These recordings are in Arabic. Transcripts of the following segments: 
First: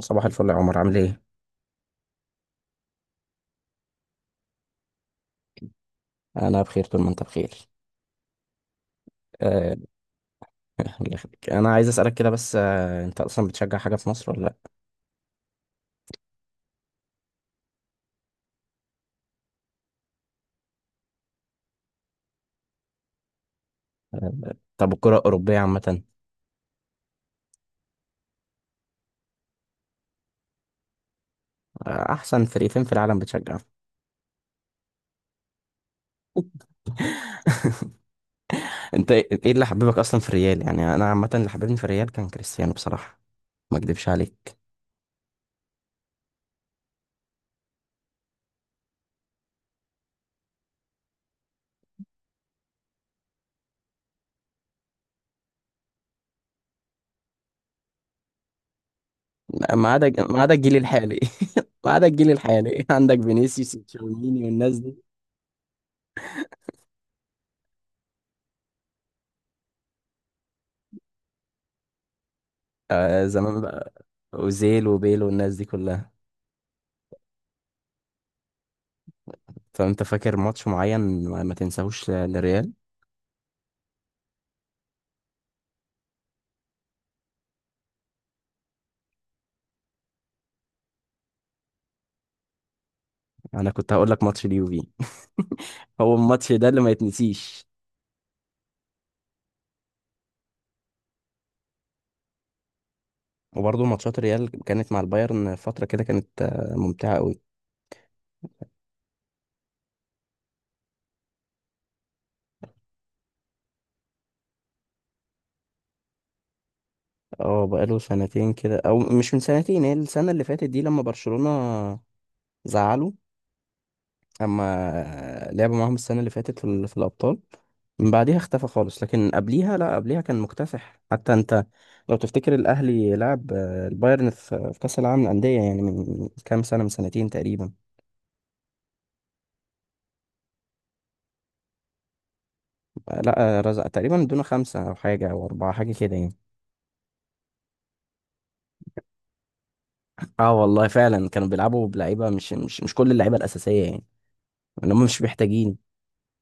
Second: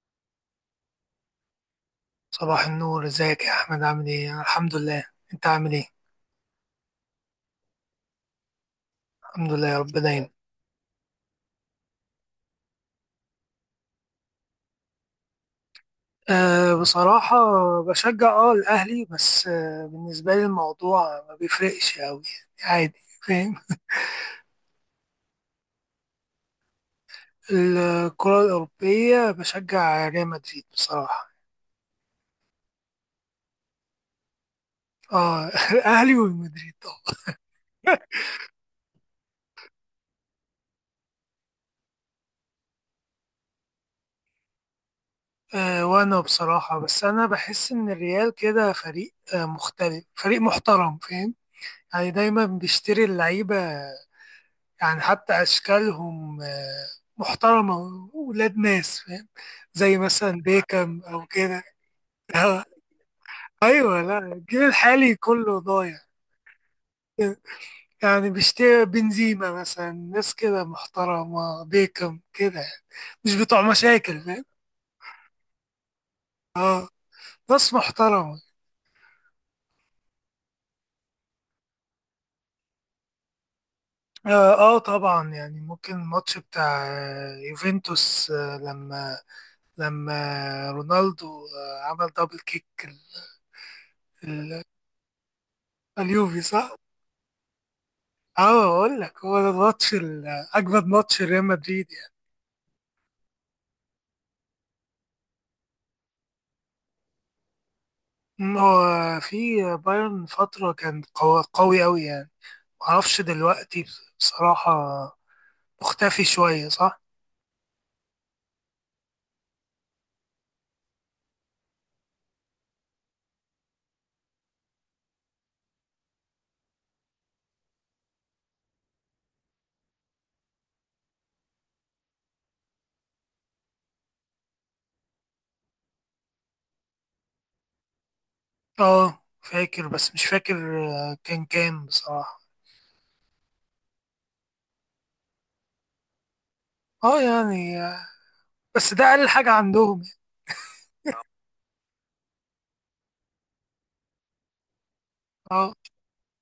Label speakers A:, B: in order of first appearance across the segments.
A: صباح الفل يا عمر، عامل ايه؟
B: صباح النور، ازيك يا احمد؟ عامل ايه؟ أنا الحمد لله. انت عامل ايه؟
A: انا بخير طول ما انت بخير.
B: الحمد لله
A: آه.
B: يا رب دايما.
A: الله يخليك، انا عايز اسالك كده بس، انت اصلا بتشجع حاجه في مصر ولا لا؟
B: أه، بصراحة بشجع اه الاهلي، بس أه بالنسبة لي الموضوع ما بيفرقش اوي، يعني عادي. فاهم؟
A: آه، طب الكره الاوروبيه عامه؟
B: الكرة الأوروبية بشجع ريال مدريد بصراحة.
A: آه، احسن فريقين في العالم بتشجع.
B: اه الاهلي والمدريد طبعا.
A: انت إيه اللي حببك اصلا في الريال؟ يعني انا عامه اللي حببني في الريال كان كريستيانو بصراحه، ما اكدبش عليك.
B: أه وانا بصراحة، بس انا بحس ان الريال كده فريق مختلف، فريق محترم، فاهم؟ يعني دايما بيشتري اللعيبة، يعني حتى أشكالهم محترمة، ولاد ناس فاهم،
A: ما
B: زي
A: عدا
B: مثلا
A: ما عدا الجيل
B: بيكم
A: الحالي.
B: أو كده.
A: ما عدا الجيل
B: آه،
A: الحالي، عندك فينيسيوس
B: أيوه، لا
A: وتشاوميني
B: الجيل
A: والناس دي.
B: الحالي كله ضايع، يعني بيشتري بنزيما مثلا، ناس كده محترمة، بيكم كده يعني.
A: آه،
B: مش
A: زمان
B: بتوع
A: بقى،
B: مشاكل، فاهم؟
A: اوزيل وبيل والناس دي كلها.
B: ناس محترمة.
A: فانت فاكر ماتش معين ما تنساهوش للريال؟
B: آه، اه طبعا، يعني ممكن الماتش بتاع يوفنتوس، آه لما لما رونالدو آه عمل دبل كيك
A: انا كنت هقول لك ماتش
B: ال-
A: اليوفي. هو
B: اليوفي،
A: الماتش ده
B: صح؟
A: اللي ما يتنسيش.
B: اه اقول لك، هو ده الماتش اجمد ماتش ريال مدريد يعني.
A: وبرضه ماتشات ريال كانت مع البايرن فترة كده، كانت ممتعة قوي.
B: هو في بايرن فتره كان قوي قوي قوي يعني. معرفش دلوقتي بصراحه، مختفي شويه، صح.
A: اه، بقاله سنتين كده، او مش من سنتين، هي السنة اللي فاتت دي لما برشلونة زعلوا، اما لعبوا معاهم السنة اللي فاتت في الابطال. من بعديها اختفى خالص، لكن قبليها، لا قبليها كان مكتسح. حتى انت لو تفتكر الاهلي لعب البايرن في كأس العالم للأندية يعني، من كام سنة، من سنتين تقريبا.
B: اه فاكر، بس مش فاكر كان كام بصراحه.
A: لا، رزق تقريبا دون خمسة أو حاجة أو أربعة حاجة كده يعني.
B: اه يعني بس ده اقل حاجه عندهم يعني.
A: اه والله فعلا كانوا بيلعبوا بلعيبة مش كل اللعيبة الأساسية يعني، إن هم مش
B: اه،
A: محتاجين.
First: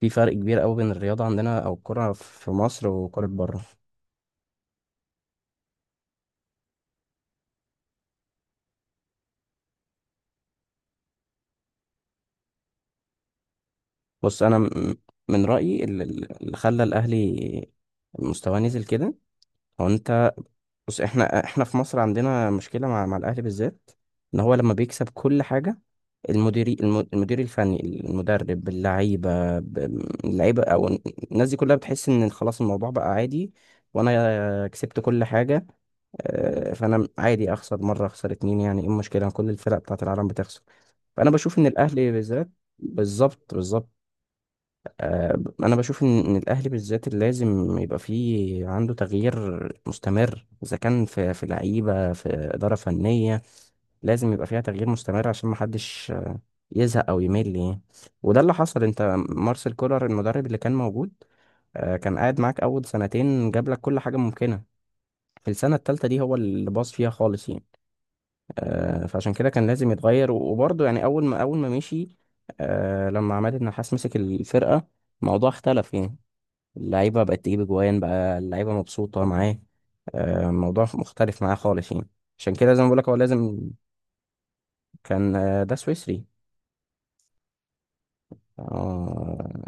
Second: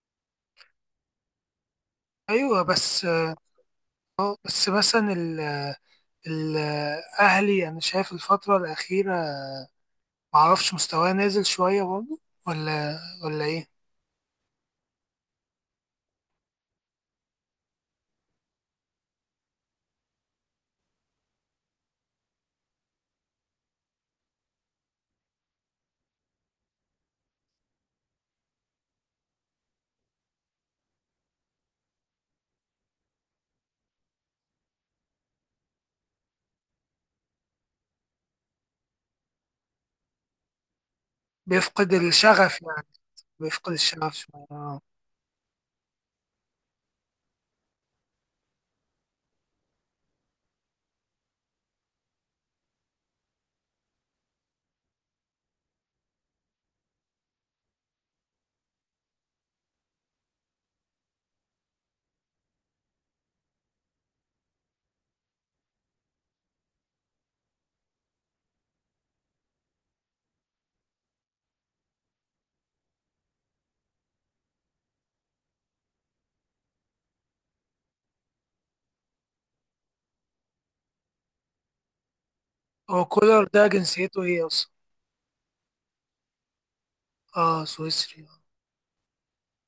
A: في فرق كبير قوي بين الرياضة عندنا أو الكرة في
B: ايوه
A: مصر
B: بس
A: وكرة
B: اه،
A: بره.
B: بس مثلا الاهلي انا شايف الفتره الاخيره معرفش، مستواه نازل شوية برضه؟ ولا ولا إيه؟
A: بص أنا من رأيي، اللي خلى الأهلي مستواه نزل كده هو أنت. بص، احنا في مصر عندنا مشكلة مع الأهلي بالذات، إن هو لما بيكسب كل حاجة، المدير الفني، المدرب، اللعيبة أو الناس دي كلها بتحس إن خلاص الموضوع بقى عادي، وأنا كسبت كل حاجة. فأنا عادي أخسر مرة أخسر اتنين، يعني إيه المشكلة؟ كل الفرق بتاعت العالم بتخسر. فأنا بشوف إن
B: بيفقد
A: الأهلي بالذات.
B: الشغف يعني.
A: بالظبط
B: بيفقد
A: بالظبط.
B: الشغف شوية.
A: آه، انا بشوف إن الاهلي بالذات اللي لازم يبقى فيه عنده تغيير مستمر، اذا كان في لعيبه، في اداره فنيه، لازم يبقى فيها تغيير مستمر عشان ما حدش يزهق او يمل يعني. وده اللي حصل. انت، مارسيل كولر المدرب اللي كان موجود، كان قاعد معاك اول سنتين، جاب لك كل حاجه ممكنه. في السنه الثالثه دي هو اللي باظ فيها خالص يعني. فعشان كده كان لازم يتغير، و- وبرضه يعني اول ما مشي، لما عماد النحاس مسك الفرقه الموضوع اختلف يعني. اللعيبة بقت تجيب أجوان، بقى اللعيبة مبسوطة معاه. الموضوع مختلف معاه خالص يعني. عشان كده زي ما
B: هو
A: بقولك هو
B: كولر ده
A: لازم.
B: جنسيته إيه أصلا؟
A: كان، ده سويسري.
B: آه سويسري.
A: آه.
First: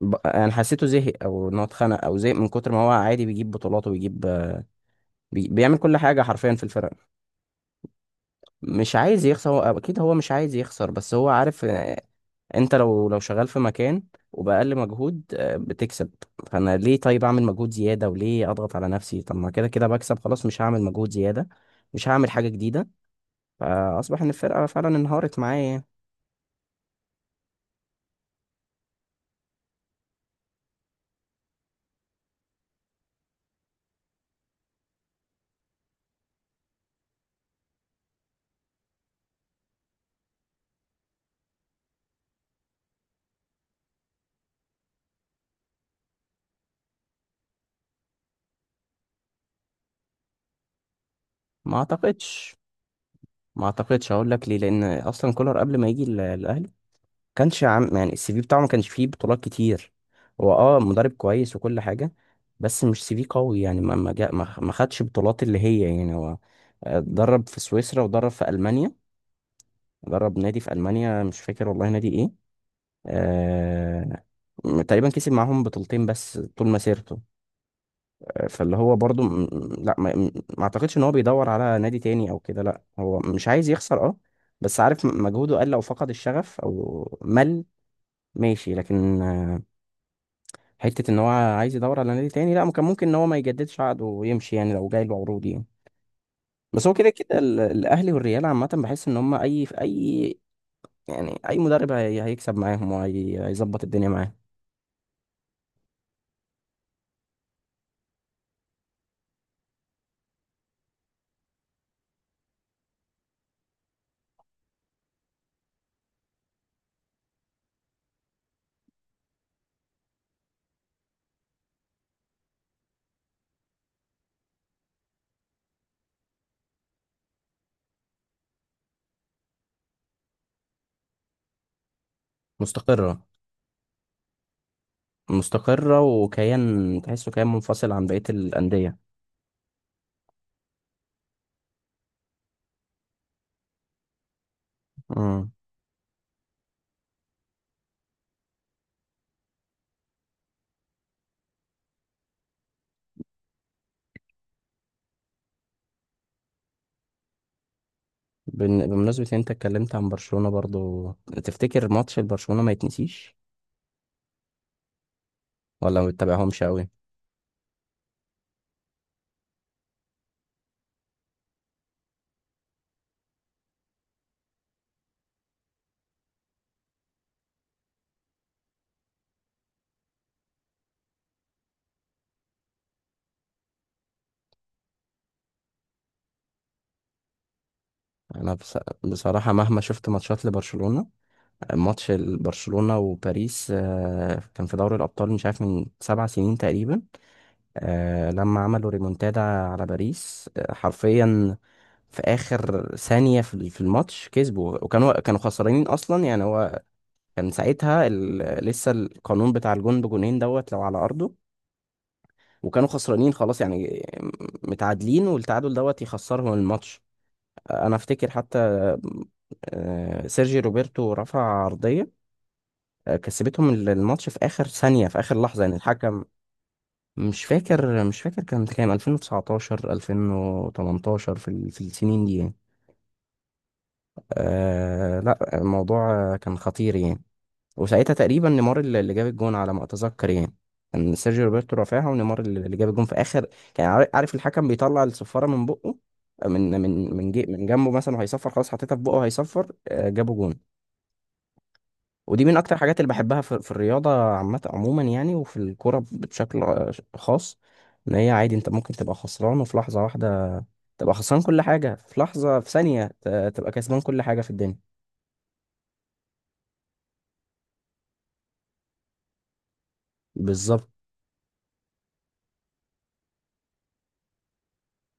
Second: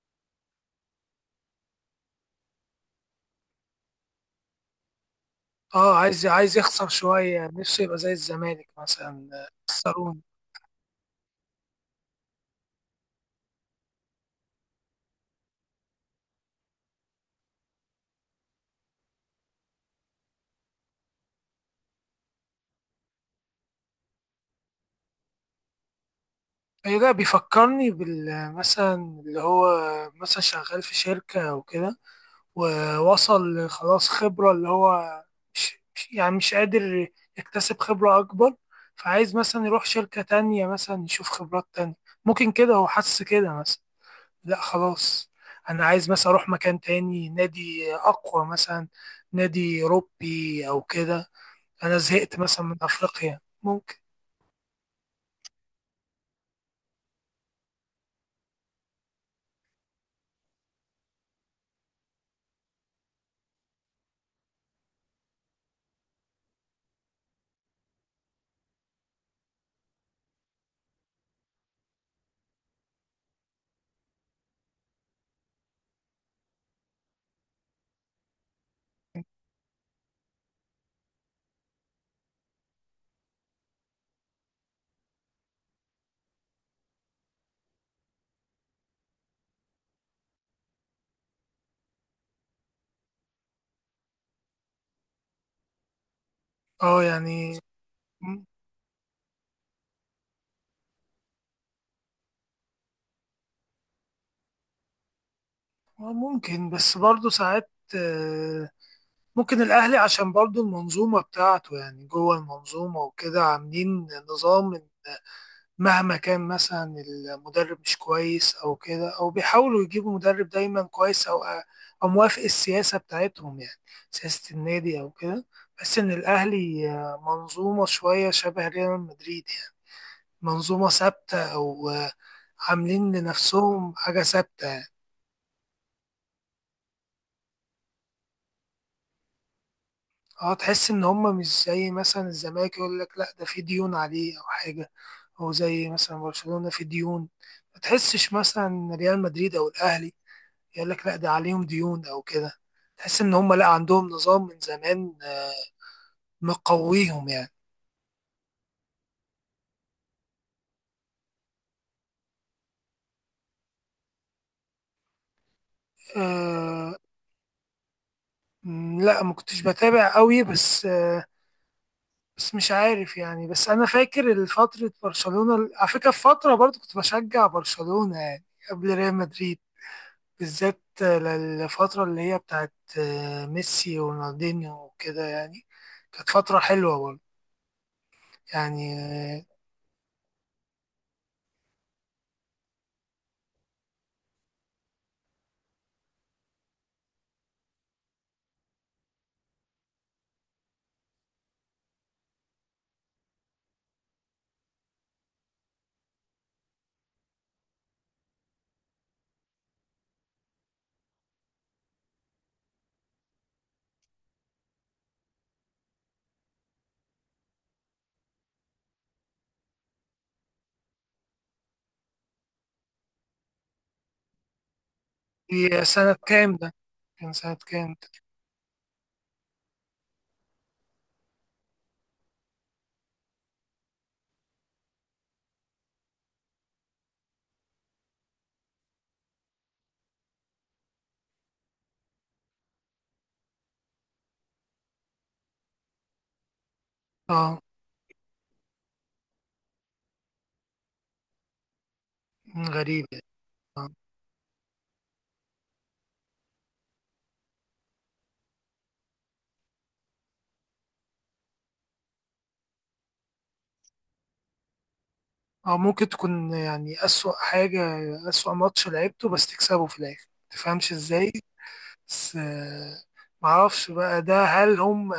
A: أنا حسيته زهق، أو إن هو اتخنق أو زهق من كتر ما هو عادي بيجيب بطولات وبيجيب، بيعمل
B: آه،
A: كل حاجة
B: عايز
A: حرفيا
B: عايز
A: في
B: يخسر
A: الفرق.
B: شوية نفسه، يبقى زي الزمالك
A: مش عايز
B: مثلا
A: يخسر، هو أكيد هو
B: خسرون.
A: مش عايز يخسر، بس هو عارف. انت لو شغال في مكان وبأقل مجهود بتكسب، فانا ليه طيب اعمل مجهود زيادة؟ وليه اضغط على نفسي؟ طب ما كده كده بكسب، خلاص مش هعمل مجهود زيادة، مش هعمل حاجة جديدة. فاصبح ان الفرقة فعلا انهارت معايا يعني.
B: أيوة ده بيفكرني بال مثلا، اللي هو مثلا شغال في شركة أو كده، ووصل خلاص خبرة، اللي هو يعني مش قادر يكتسب خبرة أكبر، فعايز مثلا يروح شركة تانية مثلا، يشوف خبرات تانية. ممكن كده هو حس كده مثلا، لا خلاص أنا عايز مثلا أروح مكان تاني، نادي أقوى مثلا، نادي أوروبي أو كده.
A: ما
B: أنا زهقت
A: اعتقدش
B: مثلا من أفريقيا،
A: ما
B: ممكن.
A: اعتقدش هقول لك ليه، لان اصلا كولر قبل ما يجي الاهلي، كانش عام، يعني السي في بتاعه ما كانش فيه بطولات كتير. هو، اه، مدرب كويس وكل حاجة، بس مش سي في قوي يعني، ما ما جا- ما ما خدش بطولات اللي هي يعني هو، درب في سويسرا ودرب في ألمانيا، جرب نادي في ألمانيا مش فاكر والله نادي إيه. آه... تقريبا كسب معاهم بطولتين بس طول مسيرته. فاللي هو برضو لا، ما أعتقدش إن هو بيدور على نادي تاني أو كده. لا هو مش عايز يخسر، أه، بس عارف مجهوده قل أو فقد الشغف أو مل، ماشي، لكن حتة إن هو عايز يدور على نادي تاني لا. ممكن إن هو ما يجددش عقده ويمشي يعني، لو جاي له عروض يعني. بس هو
B: أه
A: كده كده
B: يعني
A: الأهلي
B: م-،
A: والريال عامة، بحس إن هم أي في أي، يعني اي مدرب هيكسب معاهم وهيظبط الدنيا معاهم.
B: ممكن، بس برضه ساعات آه، ممكن الأهلي، عشان برضو المنظومة بتاعته يعني، جوه المنظومة وكده عاملين نظام، إن مهما كان مثلا المدرب مش كويس أو كده، أو بيحاولوا يجيبوا مدرب دايما كويس، أو أو موافق السياسة بتاعتهم يعني، سياسة النادي أو كده. بس إن الأهلي منظومة شوية شبه ريال مدريد يعني، منظومة ثابتة أو عاملين
A: مستقرة.
B: لنفسهم حاجة ثابتة يعني.
A: مستقرة وكيان، تحسه كيان منفصل عن بقية الأندية.
B: اه، تحس ان هم مش زي مثلا الزمالك، يقول لك لا ده في ديون عليه او حاجه،
A: امم.
B: او زي مثلا برشلونه في ديون، ما تحسش مثلا إن ريال مدريد او الاهلي يقول لك لا ده عليهم ديون او كده. تحس ان هم لا، عندهم نظام من زمان مقويهم يعني.
A: بمناسبة إن انت اتكلمت عن برشلونة برضو، تفتكر ماتش البرشلونة ما يتنسيش، ولا ما بتتابعهمش قوي؟
B: أه لا ما كنتش بتابع قوي، بس أه، بس مش عارف يعني، بس انا فاكر فتره برشلونه، على فكره في فتره برضو كنت بشجع برشلونه يعني، قبل ريال مدريد، بالذات للفترة اللي هي بتاعت ميسي ورونالدينيو وكده يعني. كانت فترة حلوة برضه
A: انا، بص.
B: يعني آه،
A: بصراحة، مهما شفت ماتشات لبرشلونة، ماتش برشلونة وباريس كان في دوري الأبطال، مش عارف، من 7 سنين تقريبا. لما عملوا ريمونتادا على باريس حرفيا في اخر ثانية في الماتش كسبوا، وكانوا كانوا خسرانين اصلا يعني. هو كان ساعتها لسه القانون بتاع الجون بجونين دوت لو على ارضه، وكانوا خسرانين خلاص يعني، متعادلين والتعادل دوت يخسرهم الماتش. انا افتكر حتى سيرجي روبرتو رفع عرضية، كسبتهم الماتش في آخر ثانية، في آخر لحظة، يعني
B: دي سنة
A: الحكم،
B: كام ده؟ كان
A: مش
B: سنة كام
A: فاكر
B: ده؟
A: مش فاكر كان كام، 2019 2018 في السنين دي يعني. آه لا، الموضوع كان خطير يعني. وساعتها تقريبا نيمار اللي جاب الجون على ما اتذكر يعني. كان سيرجيو روبرتو رافعها ونيمار اللي جاب الجون في اخر. كان عارف الحكم بيطلع الصفاره من بقه، من من من جي
B: اه
A: من جنبه مثلا، وهيصفر خلاص، حطيتها في بقه وهيصفر جابوا جون. ودي من اكتر الحاجات
B: غريب
A: اللي
B: يعني.
A: بحبها في
B: اه
A: الرياضه عامه عموما يعني، وفي الكوره بشكل خاص، ان هي عادي انت ممكن تبقى خسران، وفي لحظه واحده تبقى خسران كل حاجه، في لحظه، في ثانيه تبقى كسبان كل حاجه في الدنيا.
B: ممكن تكون يعني أسوأ حاجة، أسوأ ماتش لعبته بس تكسبه في الآخر،
A: بالظبط.
B: متفهمش ازاي. بس معرفش بقى ده، هل هم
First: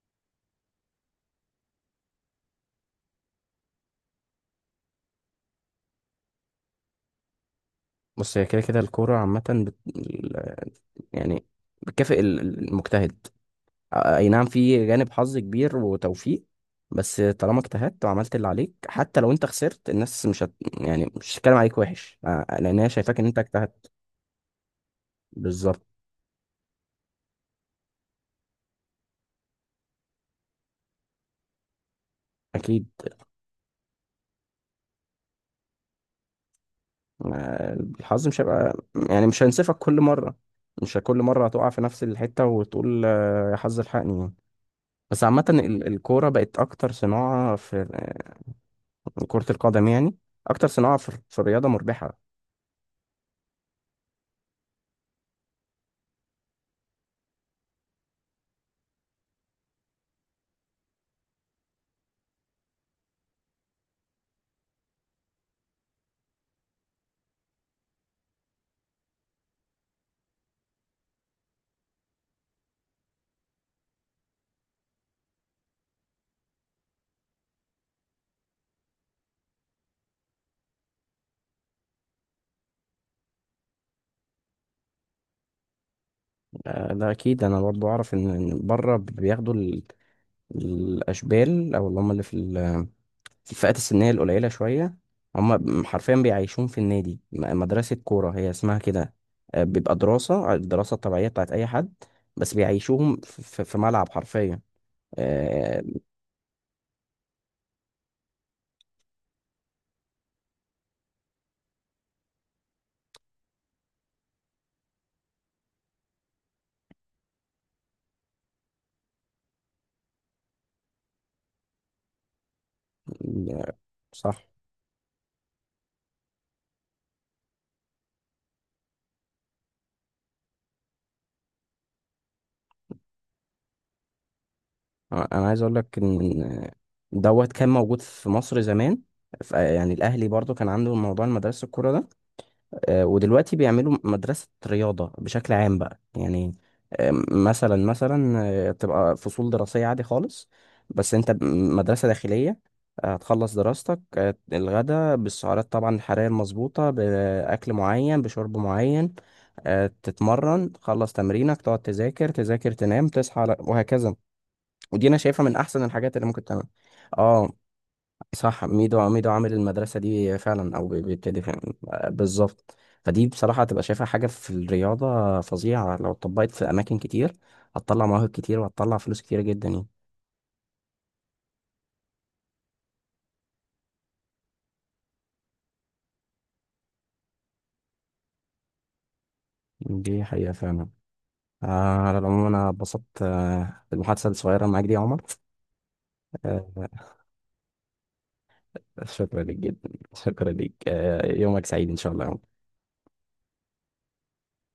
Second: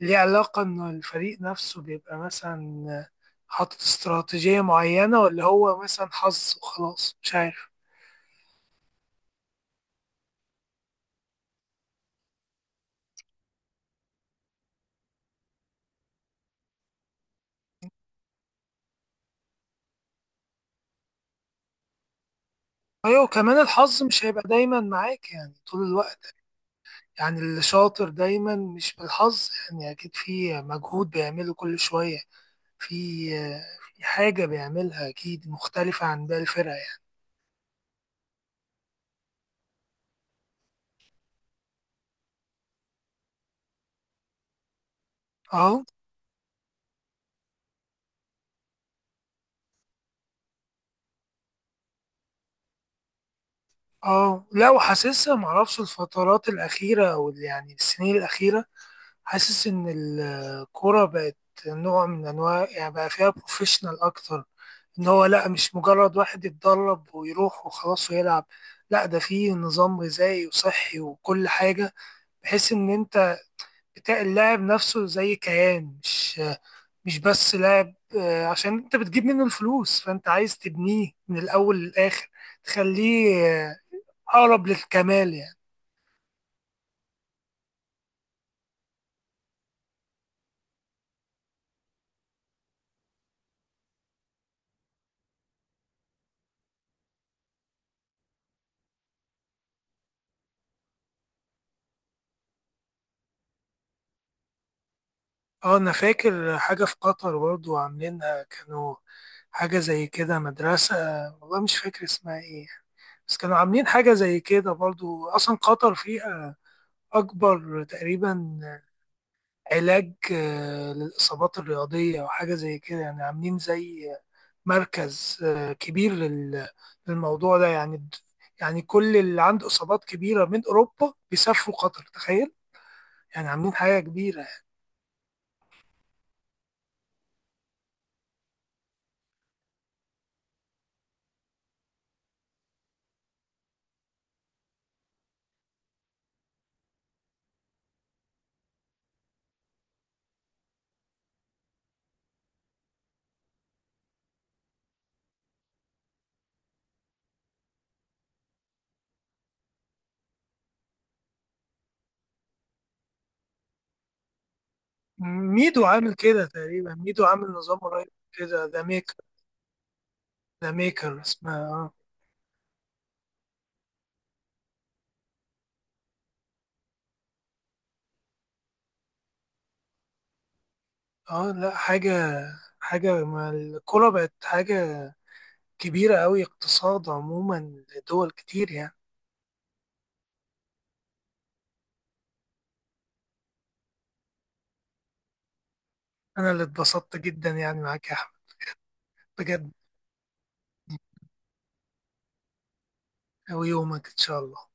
B: ليه علاقة إن الفريق نفسه بيبقى مثلا حاطط استراتيجية معينة، ولا هو مثلا حظ وخلاص، مش عارف.
A: بص، هي كده كده الكورة عامة يعني بتكافئ المجتهد. أي نعم، في جانب حظ كبير وتوفيق، بس طالما اجتهدت وعملت اللي عليك، حتى لو انت خسرت الناس مش هت... يعني مش هتتكلم عليك وحش، لأن هي شايفاك ان
B: ايوه،
A: انت
B: كمان
A: اجتهدت.
B: الحظ مش هيبقى دايما معاك يعني طول
A: بالظبط.
B: الوقت. يعني اللي شاطر دايما مش بالحظ، يعني اكيد في مجهود بيعمله كل شوية.
A: أكيد.
B: في في حاجة بيعملها اكيد مختلفة عن باقي الفرقة يعني.
A: آه، الحظ مش هيبقى، يعني مش هينصفك كل مرة، مش كل مرة هتقع في نفس الحتة وتقول يا حظ الحقني يعني. بس عامة
B: اه.
A: الكورة بقت أكتر صناعة في، كرة القدم يعني، اكتر صناعه في الرياضه مربحه.
B: اه لا، وحاسسها، معرفش الفترات الأخيرة أو ال-، يعني السنين الأخيرة، حاسس إن الكورة بقت نوع من أنواع، يعني بقى فيها بروفيشنال أكتر. إن هو لأ، مش مجرد واحد يتدرب ويروح وخلاص ويلعب، لأ ده فيه نظام غذائي وصحي وكل حاجة، بحيث إن أنت بتاع اللاعب نفسه زي كيان، مش مش بس لاعب عشان أنت بتجيب منه الفلوس، فأنت عايز تبنيه من الأول للآخر، تخليه أقرب للكمال يعني.
A: ده اكيد. انا برضو اعرف إن بره بياخدوا الاشبال، او اللي هم اللي في الفئات السنيه القليله شويه، هم حرفيا بيعيشون في النادي، مدرسه كوره هي اسمها كده. بيبقى دراسه، الدراسه الطبيعيه بتاعت اي حد، بس بيعيشوهم في ملعب حرفيا.
B: اه
A: آه.
B: انا فاكر حاجة في قطر برضو عاملينها، كانوا حاجة زي كده، مدرسة، والله مش فاكر اسمها ايه يعني، بس كانوا عاملين حاجة زي كده برضو. اصلا قطر فيها اكبر تقريبا علاج للاصابات الرياضية او حاجة زي كده يعني، عاملين زي
A: صح.
B: مركز كبير للموضوع ده، يعني يعني كل اللي عنده اصابات كبيرة من اوروبا بيسافروا قطر، تخيل. يعني عاملين حاجة كبيرة.
A: انا عايز اقول لك ان دوت كان موجود في مصر زمان. يعني الاهلي برضو كان عنده موضوع المدرسه الكوره ده. ودلوقتي بيعملوا مدرسة رياضة بشكل عام بقى يعني. مثلا، تبقى فصول دراسية عادي خالص، بس انت مدرسة داخلية. هتخلص دراستك، الغدا بالسعرات طبعا الحرارية المظبوطة، بأكل معين، بشرب معين، تتمرن، تخلص تمرينك، تقعد تذاكر تذاكر تنام، وهكذا. ودي انا شايفها من احسن
B: ميدو عامل
A: الحاجات اللي ممكن
B: كده
A: تعملها.
B: تقريبا، ميدو عامل
A: اه،
B: نظام قريب
A: صح.
B: كده، ذا
A: ميدو
B: ميكر.
A: ميدو عامل المدرسة دي
B: ذا
A: فعلا، أو
B: ميكر
A: بيبتدي
B: اسمها،
A: فعلا،
B: اه.
A: بالظبط. فدي بصراحة، هتبقى شايفها حاجة في الرياضة فظيعة لو اتطبقت في أماكن كتير، هتطلع مواهب كتير، وهتطلع فلوس كتير جدا يعني.
B: اه لا حاجة، حاجة ما الكورة بقت حاجة كبيرة أوي، اقتصاد عموما لدول كتير يعني.
A: دي حقيقة فعلا. آه، على العموم أنا اتبسطت بالمحادثة الصغيرة معاك دي يا عمر.
B: أنا اللي
A: آه،
B: اتبسطت جدا يعني معاك يا أحمد،
A: شكرا لك
B: بجد.
A: جدا، شكرا لك، يومك سعيد إن شاء الله يا عمر.
B: ويومك إن شاء الله.